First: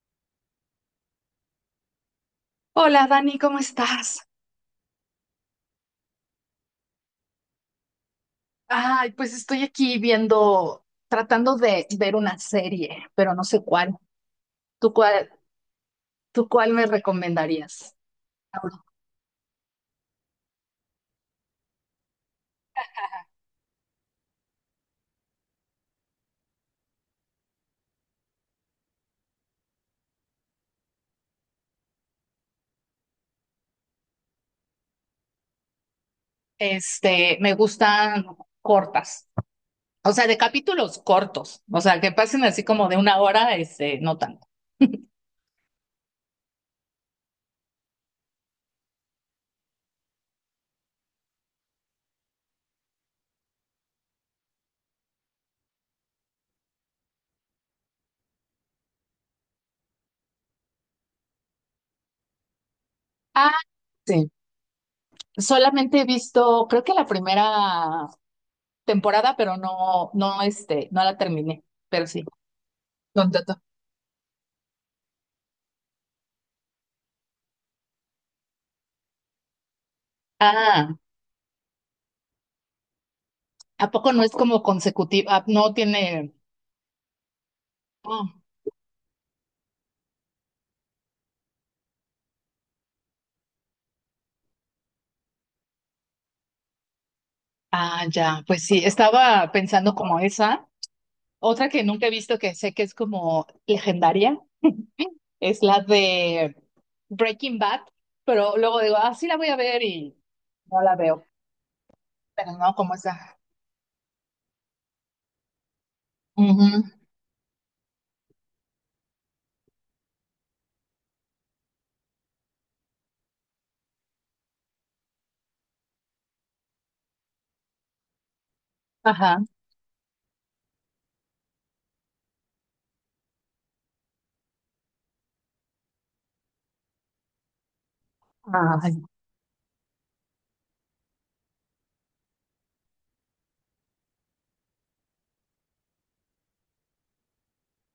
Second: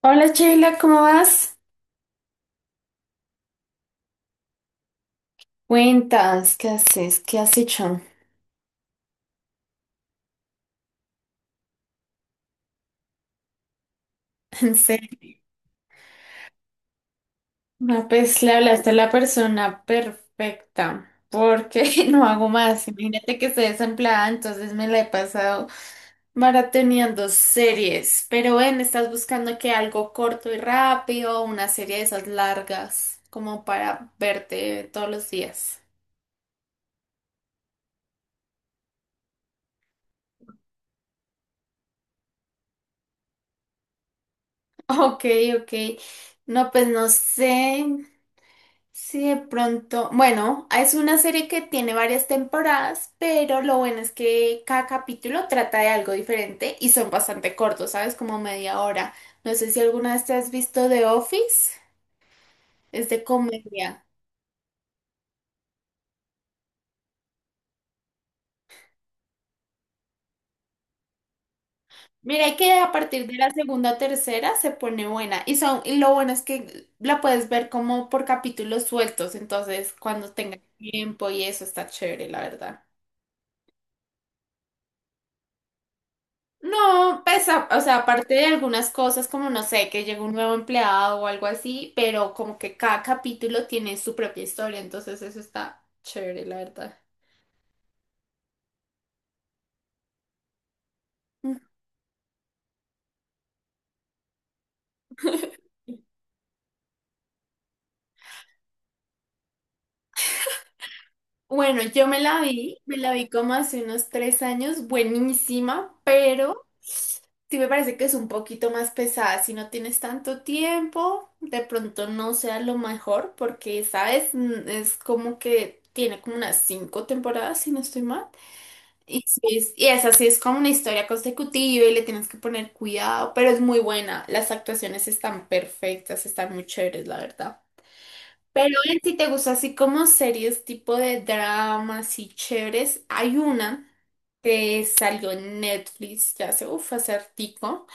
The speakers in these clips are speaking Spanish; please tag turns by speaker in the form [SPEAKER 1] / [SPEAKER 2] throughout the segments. [SPEAKER 1] Hola Sheila, ¿cómo vas?
[SPEAKER 2] Hola Dani, ¿cómo estás?
[SPEAKER 1] Cuentas, ¿qué haces? ¿Qué has hecho?
[SPEAKER 2] Ay, pues estoy aquí viendo, tratando de ver una serie, pero no sé cuál.
[SPEAKER 1] En
[SPEAKER 2] ¿Tú cuál,
[SPEAKER 1] serio.
[SPEAKER 2] tú cuál me recomendarías?
[SPEAKER 1] No, pues le hablaste a la persona perfecta, porque no hago más. Imagínate que estoy desempleada, entonces me la he pasado maratoneando series. Pero ven, estás buscando que algo corto y rápido, una serie de esas largas, como para verte todos los días.
[SPEAKER 2] Me gustan cortas, o sea, de capítulos cortos, o sea, que pasen así como de una hora, no tanto.
[SPEAKER 1] Ok, ok. No, pues no sé. Sí, de pronto, bueno, es una serie que tiene varias temporadas, pero lo bueno es que cada capítulo trata de algo diferente y son bastante cortos, ¿sabes? Como media hora. No sé si alguna vez te has visto The Office, es de
[SPEAKER 2] Ah,
[SPEAKER 1] comedia.
[SPEAKER 2] sí. Solamente he visto, creo que la primera temporada, pero no, no la terminé, pero sí.
[SPEAKER 1] Mira, y que a partir de
[SPEAKER 2] ¿Dónde
[SPEAKER 1] la segunda o tercera se pone buena y lo bueno es que la puedes ver como por capítulos sueltos, entonces cuando tengas
[SPEAKER 2] Ah.
[SPEAKER 1] tiempo y eso está chévere, la verdad.
[SPEAKER 2] ¿A poco no es como consecutiva? No tiene.
[SPEAKER 1] No, pesa, o sea,
[SPEAKER 2] Oh,
[SPEAKER 1] aparte de algunas cosas como, no sé, que llegó un nuevo empleado o algo así, pero como que cada capítulo tiene su propia historia, entonces eso está chévere, la verdad.
[SPEAKER 2] ah, ya, pues sí, estaba pensando como esa. Otra que nunca he visto que sé que es como legendaria es la de Breaking Bad, pero luego digo, ah, sí la voy a ver y no la veo.
[SPEAKER 1] Bueno, yo me la
[SPEAKER 2] Pero no,
[SPEAKER 1] vi,
[SPEAKER 2] como
[SPEAKER 1] me la vi
[SPEAKER 2] esa.
[SPEAKER 1] como hace unos 3 años, buenísima, pero
[SPEAKER 2] Ujú.
[SPEAKER 1] sí me parece que es un poquito más pesada. Si no tienes tanto tiempo, de pronto no sea lo mejor, porque, ¿sabes? Es como que tiene como unas 5 temporadas, si no estoy mal. Y, sí
[SPEAKER 2] Ajá.
[SPEAKER 1] es, y esa sí es como una historia consecutiva y le tienes que poner cuidado, pero es muy buena. Las actuaciones están perfectas, están muy chéveres, la verdad. Pero
[SPEAKER 2] Ay.
[SPEAKER 1] en si te gusta así como series tipo de dramas y chéveres, hay una que salió en Netflix ya hace, uff, hace hartico.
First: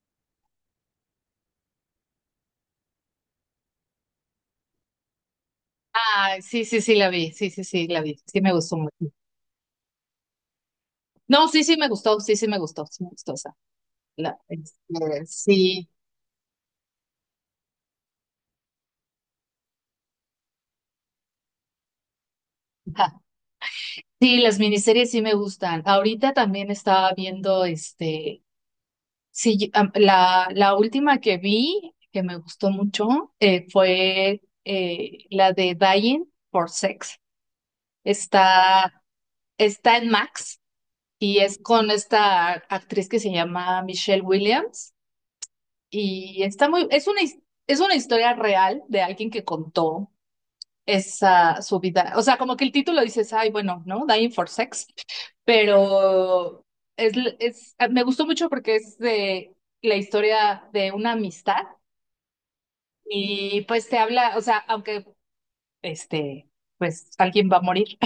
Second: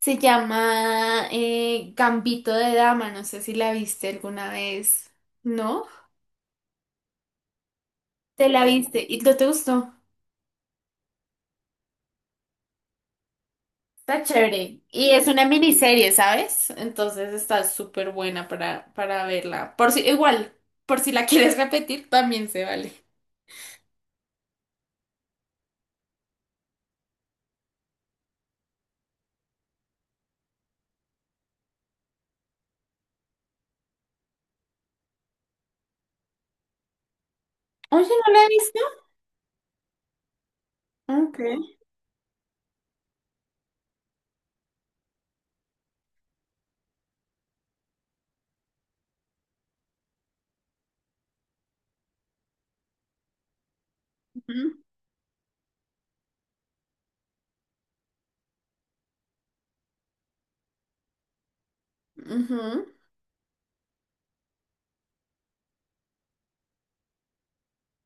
[SPEAKER 1] Se llama Gambito de Dama, no sé si la viste alguna vez, ¿no?
[SPEAKER 2] Ay, sí, sí, sí la vi, sí, sí, sí la vi, sí
[SPEAKER 1] ¿Te
[SPEAKER 2] me
[SPEAKER 1] la
[SPEAKER 2] gustó
[SPEAKER 1] viste
[SPEAKER 2] mucho.
[SPEAKER 1] y no te gustó?
[SPEAKER 2] No, sí, sí me gustó, sí, sí me gustó esa.
[SPEAKER 1] Está chévere. Y es una
[SPEAKER 2] Sí.
[SPEAKER 1] miniserie, ¿sabes? Entonces está súper buena para verla. Por si la quieres repetir, también se vale.
[SPEAKER 2] Sí, las miniseries sí me gustan. Ahorita también estaba viendo sí, la última que vi, que me gustó mucho, fue la de Dying for Sex.
[SPEAKER 1] Oye, ¿no la he visto?
[SPEAKER 2] Está, está en Max y
[SPEAKER 1] Okay.
[SPEAKER 2] es con esta actriz que se llama Michelle Williams y está muy, es una, es una historia real de alguien que contó esa su vida. O sea, como que el título dices, ay, bueno, ¿no? Dying for
[SPEAKER 1] Ujú,
[SPEAKER 2] Sex, pero es, es, ah, me gustó mucho porque es de la historia de una amistad
[SPEAKER 1] ujú.
[SPEAKER 2] y pues te habla, o sea, aunque este, pues alguien va a morir.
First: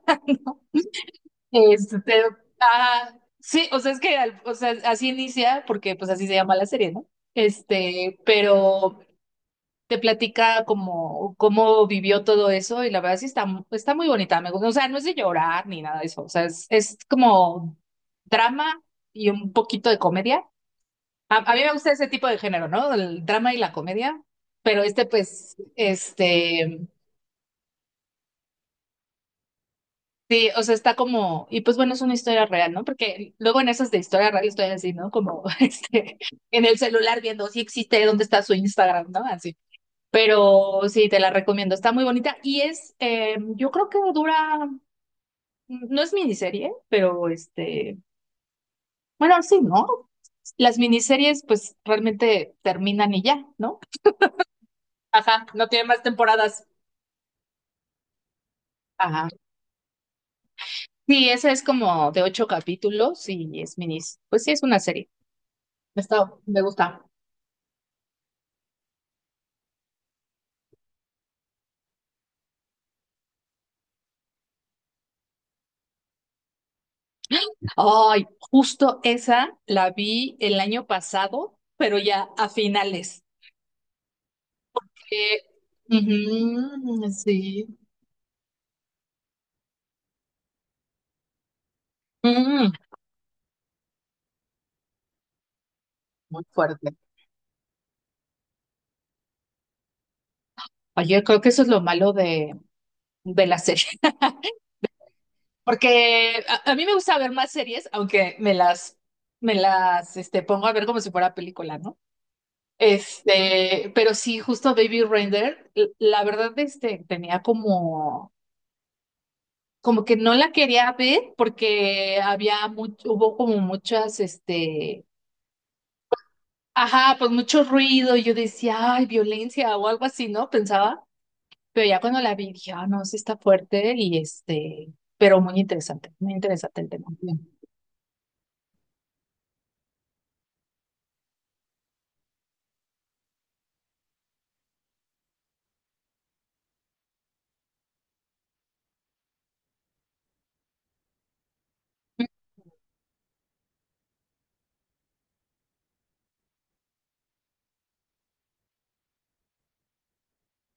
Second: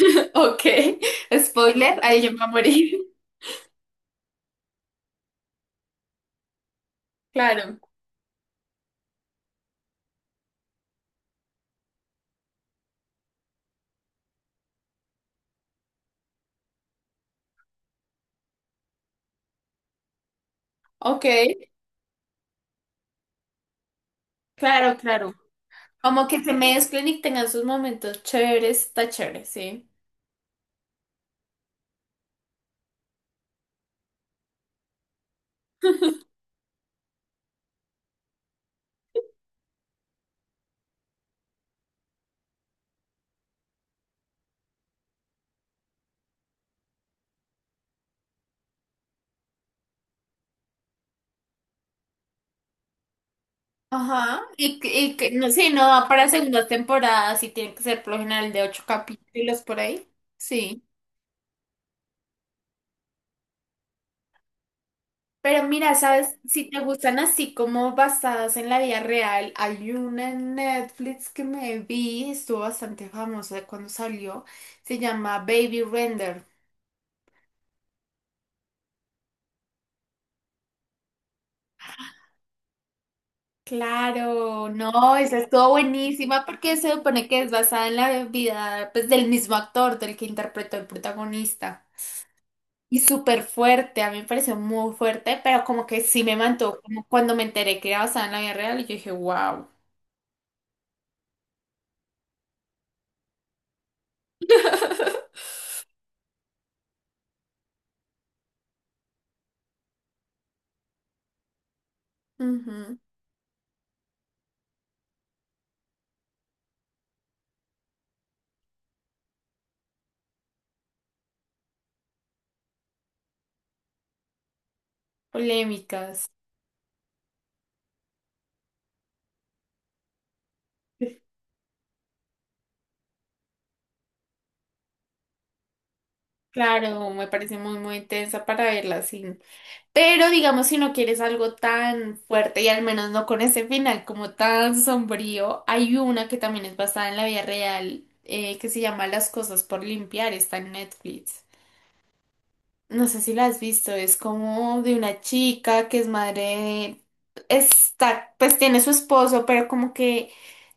[SPEAKER 1] Ok. Spoiler, ahí
[SPEAKER 2] este,
[SPEAKER 1] yo me voy a morir.
[SPEAKER 2] ah, sí, o sea, es que, o sea, así inicia porque pues así se llama la serie, ¿no?
[SPEAKER 1] Claro.
[SPEAKER 2] Pero te platica como cómo vivió todo eso y la verdad sí está, está muy bonita, me gusta, o sea, no es de llorar ni nada de eso, o sea, es como drama y un poquito de comedia.
[SPEAKER 1] Ok.
[SPEAKER 2] A mí me gusta ese tipo de género, ¿no? El drama y la comedia, pero
[SPEAKER 1] Claro, claro. Como que se mezclen y tengan sus momentos chéveres, está chévere, sí.
[SPEAKER 2] sí, o sea, está como, y pues bueno, es una historia real, ¿no? Porque luego en esas de historia real estoy así, ¿no? Como en el celular viendo si existe, dónde está su Instagram, ¿no? Así. Pero sí, te la recomiendo, está muy bonita y es, yo creo que dura, no es miniserie, pero bueno, sí, ¿no? Las miniseries pues realmente terminan y ya, ¿no?
[SPEAKER 1] Ajá. Y, que
[SPEAKER 2] Ajá,
[SPEAKER 1] no
[SPEAKER 2] no
[SPEAKER 1] sé,
[SPEAKER 2] tiene
[SPEAKER 1] no
[SPEAKER 2] más
[SPEAKER 1] va para segunda
[SPEAKER 2] temporadas.
[SPEAKER 1] temporada, sí tiene que ser por lo general de ocho
[SPEAKER 2] Ajá.
[SPEAKER 1] capítulos por ahí. Sí.
[SPEAKER 2] Sí, esa es como de 8 capítulos y es minis. Pues sí, es una serie.
[SPEAKER 1] Pero mira,
[SPEAKER 2] Está,
[SPEAKER 1] ¿sabes?
[SPEAKER 2] me
[SPEAKER 1] Si te
[SPEAKER 2] gusta.
[SPEAKER 1] gustan así como basadas en la vida real, hay una en Netflix que me vi, estuvo bastante famosa cuando salió, se llama Baby Render.
[SPEAKER 2] Ay, justo esa la vi el año pasado, pero ya a finales.
[SPEAKER 1] Claro, no, esa
[SPEAKER 2] Eh,
[SPEAKER 1] estuvo buenísima porque se
[SPEAKER 2] ujú,
[SPEAKER 1] supone que es
[SPEAKER 2] sí.
[SPEAKER 1] basada en la vida pues, del mismo actor, del que interpretó el protagonista.
[SPEAKER 2] Mm,
[SPEAKER 1] Y súper fuerte, a mí me pareció muy fuerte, pero como que sí me
[SPEAKER 2] muy
[SPEAKER 1] mantuvo,
[SPEAKER 2] fuerte.
[SPEAKER 1] como cuando me enteré que era basada en la vida real, y yo dije, wow.
[SPEAKER 2] Oye, creo que eso es lo malo de la serie. Porque a mí me gusta ver más series, aunque me las pongo a ver como si fuera película, ¿no? Pero sí, justo Baby Render, la verdad, tenía como, como que no la quería ver porque había mucho, hubo como muchas,
[SPEAKER 1] Polémicas.
[SPEAKER 2] ajá, pues mucho ruido. Y yo decía, ay, violencia o algo así, ¿no? Pensaba, pero ya cuando la vi dije, ah, no, sí está fuerte y pero muy interesante el tema.
[SPEAKER 1] Claro, me parece muy, muy intensa para verla así. Pero digamos, si no quieres algo tan fuerte y al menos no con ese final como tan sombrío, hay una que también es basada en la vida real que se llama Las cosas por limpiar, está en Netflix. No sé si la has visto, es como de una chica que es madre de... Está, pues tiene su esposo, pero como que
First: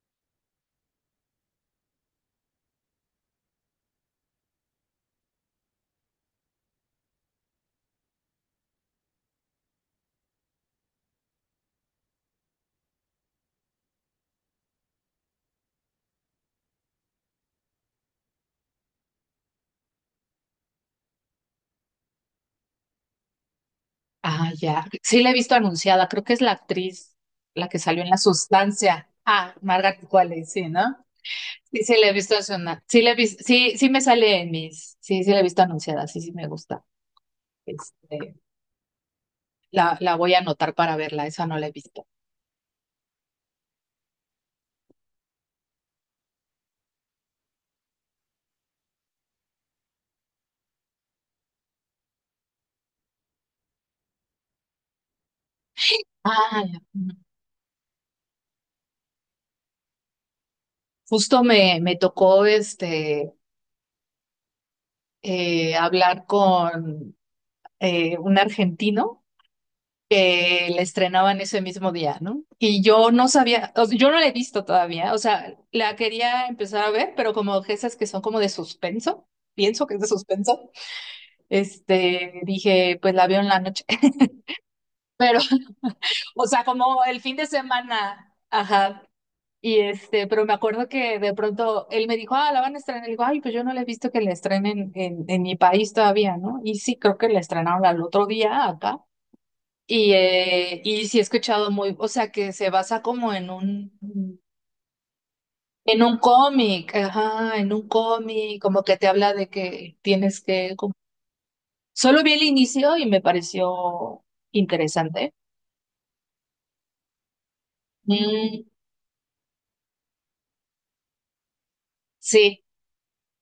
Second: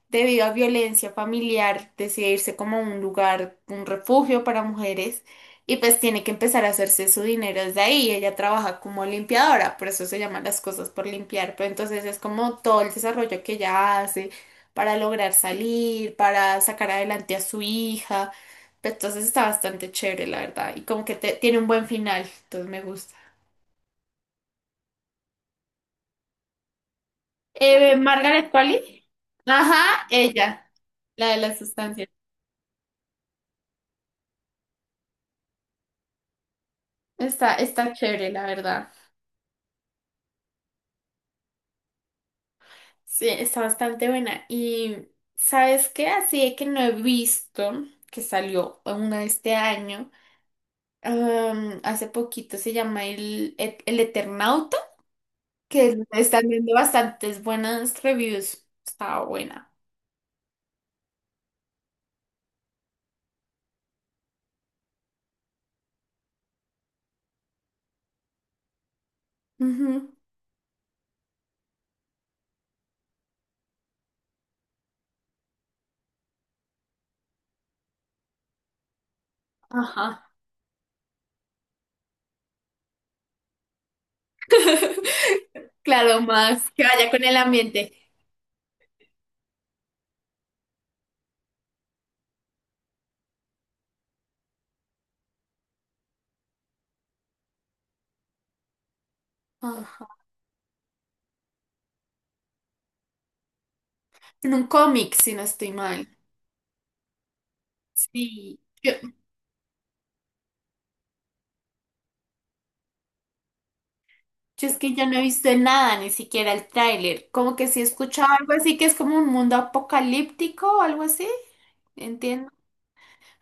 [SPEAKER 1] debido a violencia familiar, decide irse como a un lugar, un refugio para mujeres, y pues tiene que empezar a hacerse su dinero desde ahí. Ella trabaja como limpiadora, por eso se llaman las cosas por limpiar, pero entonces es como todo el desarrollo que ella hace para lograr salir, para sacar adelante a su hija. Pues, entonces está bastante chévere, la verdad, y como que tiene un buen final, entonces me gusta.
[SPEAKER 2] Ah, ya, sí la he visto anunciada, creo que es la actriz, la que salió en La
[SPEAKER 1] Margaret Qualley.
[SPEAKER 2] Sustancia. Ah,
[SPEAKER 1] Ajá,
[SPEAKER 2] Margaret Qualley, sí,
[SPEAKER 1] ella,
[SPEAKER 2] ¿no?
[SPEAKER 1] la de las
[SPEAKER 2] Sí, sí la
[SPEAKER 1] sustancias.
[SPEAKER 2] he visto anunciada. Sí, sí, sí me sale en mis, sí, sí la he visto anunciada, sí, sí me gusta.
[SPEAKER 1] Está, está chévere,
[SPEAKER 2] Este,
[SPEAKER 1] la verdad.
[SPEAKER 2] la voy a anotar para verla, esa no la he visto.
[SPEAKER 1] Sí, está bastante buena. Y ¿sabes qué? Así de que no he visto que salió una este año. Hace poquito se llama El Eternauta, que le están
[SPEAKER 2] Ah,
[SPEAKER 1] viendo
[SPEAKER 2] ya. Ujú.
[SPEAKER 1] bastantes buenas reviews. Estaba buena.
[SPEAKER 2] Justo me tocó hablar con un argentino
[SPEAKER 1] Ujú.
[SPEAKER 2] que la estrenaban ese mismo día, ¿no? Y yo no sabía, o sea, yo no la he visto todavía, o sea, la quería empezar a ver, pero como esas que son como de suspenso, pienso que es
[SPEAKER 1] Ajá.
[SPEAKER 2] de suspenso, dije, pues la veo en la noche. Pero,
[SPEAKER 1] Claro,
[SPEAKER 2] o sea,
[SPEAKER 1] más que
[SPEAKER 2] como
[SPEAKER 1] vaya
[SPEAKER 2] el
[SPEAKER 1] con
[SPEAKER 2] fin
[SPEAKER 1] el
[SPEAKER 2] de
[SPEAKER 1] ambiente.
[SPEAKER 2] semana, ajá. Y pero me acuerdo que de pronto él me dijo, ah, la van a estrenar. Y digo, ay, pues yo no la he visto que la estrenen en mi país todavía, ¿no? Y sí, creo que la estrenaron al otro día acá.
[SPEAKER 1] Ajá.
[SPEAKER 2] Y sí he escuchado muy, o sea, que se basa como
[SPEAKER 1] En un cómic, si no estoy
[SPEAKER 2] en
[SPEAKER 1] mal.
[SPEAKER 2] un cómic, ajá, en un
[SPEAKER 1] Sí.
[SPEAKER 2] cómic, como que te habla de que tienes que, como- Solo vi el inicio y me pareció
[SPEAKER 1] Yo es que yo no he
[SPEAKER 2] interesante.
[SPEAKER 1] visto nada, ni siquiera el tráiler. Como que sí he escuchado algo
[SPEAKER 2] Mm,
[SPEAKER 1] así que es como un mundo apocalíptico o algo así, entiendo.
[SPEAKER 2] sí.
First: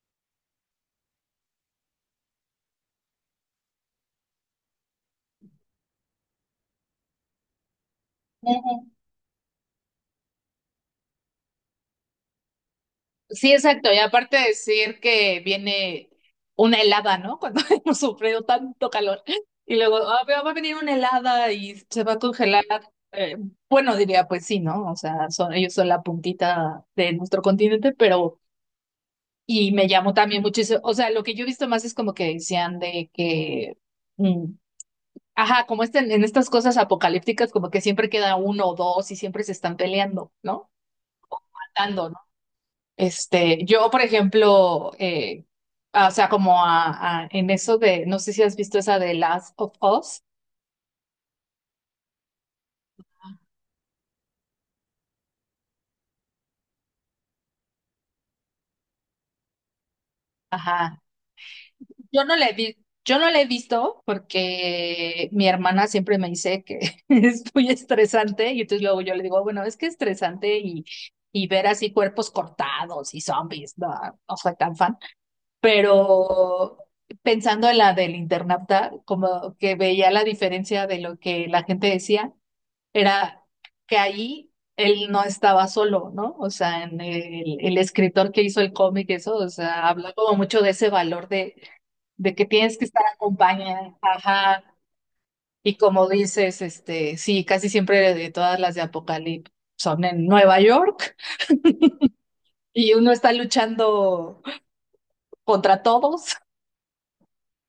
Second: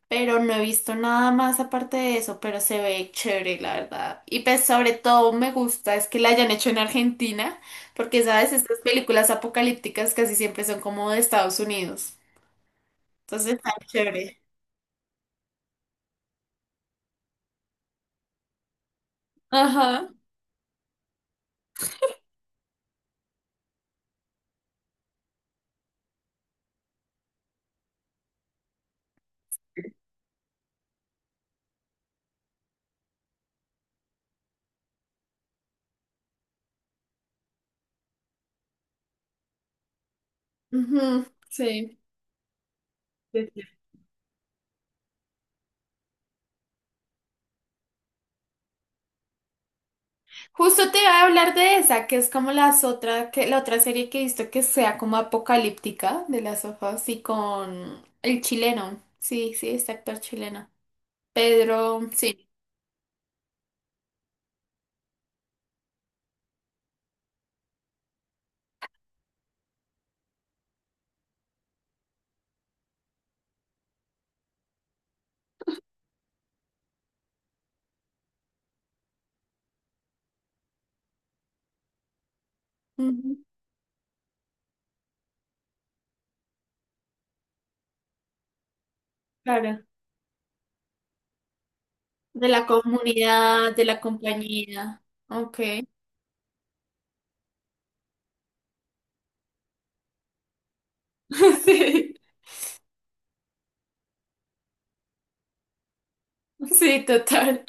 [SPEAKER 1] Pero no he visto nada más aparte de eso, pero se ve chévere, la verdad. Y pues sobre todo me gusta es que la hayan hecho en Argentina, porque sabes, estas películas apocalípticas casi siempre son como de Estados Unidos.
[SPEAKER 2] Sí,
[SPEAKER 1] Entonces está
[SPEAKER 2] exacto. Y aparte
[SPEAKER 1] chévere.
[SPEAKER 2] decir que viene una helada, ¿no? Cuando hemos sufrido tanto calor. Y luego,
[SPEAKER 1] Ajá.
[SPEAKER 2] "Ah, pero va a venir una helada y se va a congelar. Eh, bueno, diría, pues sí, ¿no? O sea, son, ellos son la puntita de nuestro continente, pero... Y me llamó también muchísimo. O sea, lo que yo he visto más es como que decían de que... mm, ajá, como en estas cosas apocalípticas, como que siempre queda uno o dos y siempre se están peleando, ¿no?
[SPEAKER 1] Ujú, sí.
[SPEAKER 2] Matando, yo, por ejemplo, ah, o sea, como en eso de, no sé si has visto esa de Last of Us.
[SPEAKER 1] Justo te iba a hablar de esa, que es como las otra, que, la otra serie que he visto que sea como apocalíptica de las hojas y con el chileno. Sí, sí, este actor chileno.
[SPEAKER 2] Ajá.
[SPEAKER 1] Pedro,
[SPEAKER 2] Yo no la
[SPEAKER 1] sí.
[SPEAKER 2] he vi- yo no la he visto porque mi hermana siempre me dice que es muy estresante y entonces luego yo le digo, bueno, es que es estresante y ver así cuerpos cortados y zombies, no, no soy tan fan. Pero pensando en la del internauta, como que veía la diferencia de lo que la gente decía.
[SPEAKER 1] Ujú,
[SPEAKER 2] Era que ahí él no estaba solo, ¿no? O sea, el escritor que hizo el cómic, eso, o
[SPEAKER 1] claro.
[SPEAKER 2] sea, habla como mucho de ese valor de que
[SPEAKER 1] De la
[SPEAKER 2] tienes que estar
[SPEAKER 1] comunidad, de
[SPEAKER 2] acompañada,
[SPEAKER 1] la
[SPEAKER 2] ajá,
[SPEAKER 1] compañía. Ok.
[SPEAKER 2] y como dices, sí, casi siempre de todas las de Apocalipsis son en Nueva York
[SPEAKER 1] Sí,
[SPEAKER 2] y uno está luchando contra todos.
[SPEAKER 1] sí, total.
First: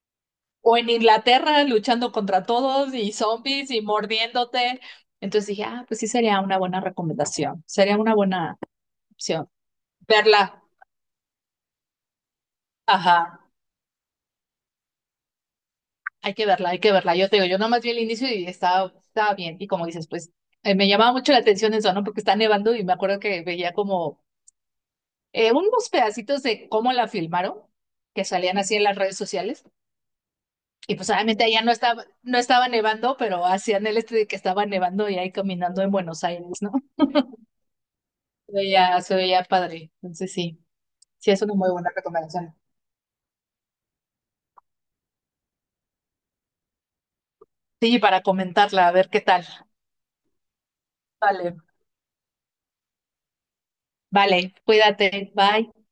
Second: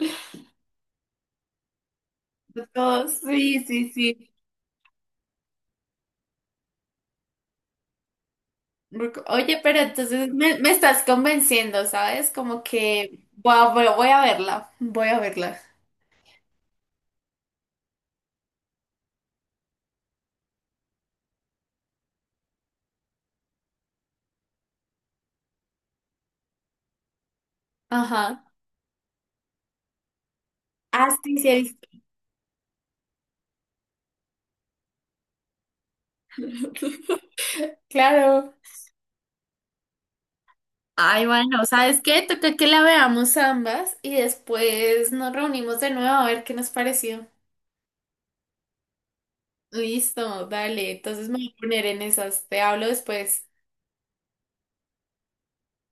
[SPEAKER 2] O en Inglaterra luchando contra todos y
[SPEAKER 1] Todos, sí,
[SPEAKER 2] zombies y
[SPEAKER 1] sí, sí.
[SPEAKER 2] mordiéndote. Entonces dije, ah, pues sí sería una buena recomendación, sería una buena opción
[SPEAKER 1] Oye, pero entonces me,
[SPEAKER 2] verla.
[SPEAKER 1] me estás convenciendo, ¿sabes? Como que
[SPEAKER 2] Ajá,
[SPEAKER 1] voy a verla, voy a verla.
[SPEAKER 2] hay que verla, hay que verla. Yo te digo, yo nomás vi el inicio y estaba bien. Y como dices, pues me llamaba mucho la atención eso, ¿no? Porque está nevando y me acuerdo que veía como unos pedacitos de cómo la filmaron, que
[SPEAKER 1] Ajá.
[SPEAKER 2] salían así en las redes sociales. Y
[SPEAKER 1] Ah,
[SPEAKER 2] pues
[SPEAKER 1] sí,
[SPEAKER 2] obviamente
[SPEAKER 1] sí, he
[SPEAKER 2] allá no
[SPEAKER 1] visto.
[SPEAKER 2] estaba, no estaba nevando, pero hacían el este de que estaba nevando y ahí caminando en Buenos Aires, ¿no?
[SPEAKER 1] Claro.
[SPEAKER 2] Se veía padre. Entonces sí,
[SPEAKER 1] Ay,
[SPEAKER 2] sí es una
[SPEAKER 1] bueno,
[SPEAKER 2] muy buena
[SPEAKER 1] ¿sabes qué? Toca
[SPEAKER 2] recomendación.
[SPEAKER 1] que la veamos ambas y después nos reunimos de nuevo a ver qué nos pareció.
[SPEAKER 2] Sí, para comentarla, a ver qué tal.
[SPEAKER 1] Listo, dale. Entonces me voy
[SPEAKER 2] Vale,
[SPEAKER 1] a poner en esas. Te hablo después.
[SPEAKER 2] vale, cuídate, bye.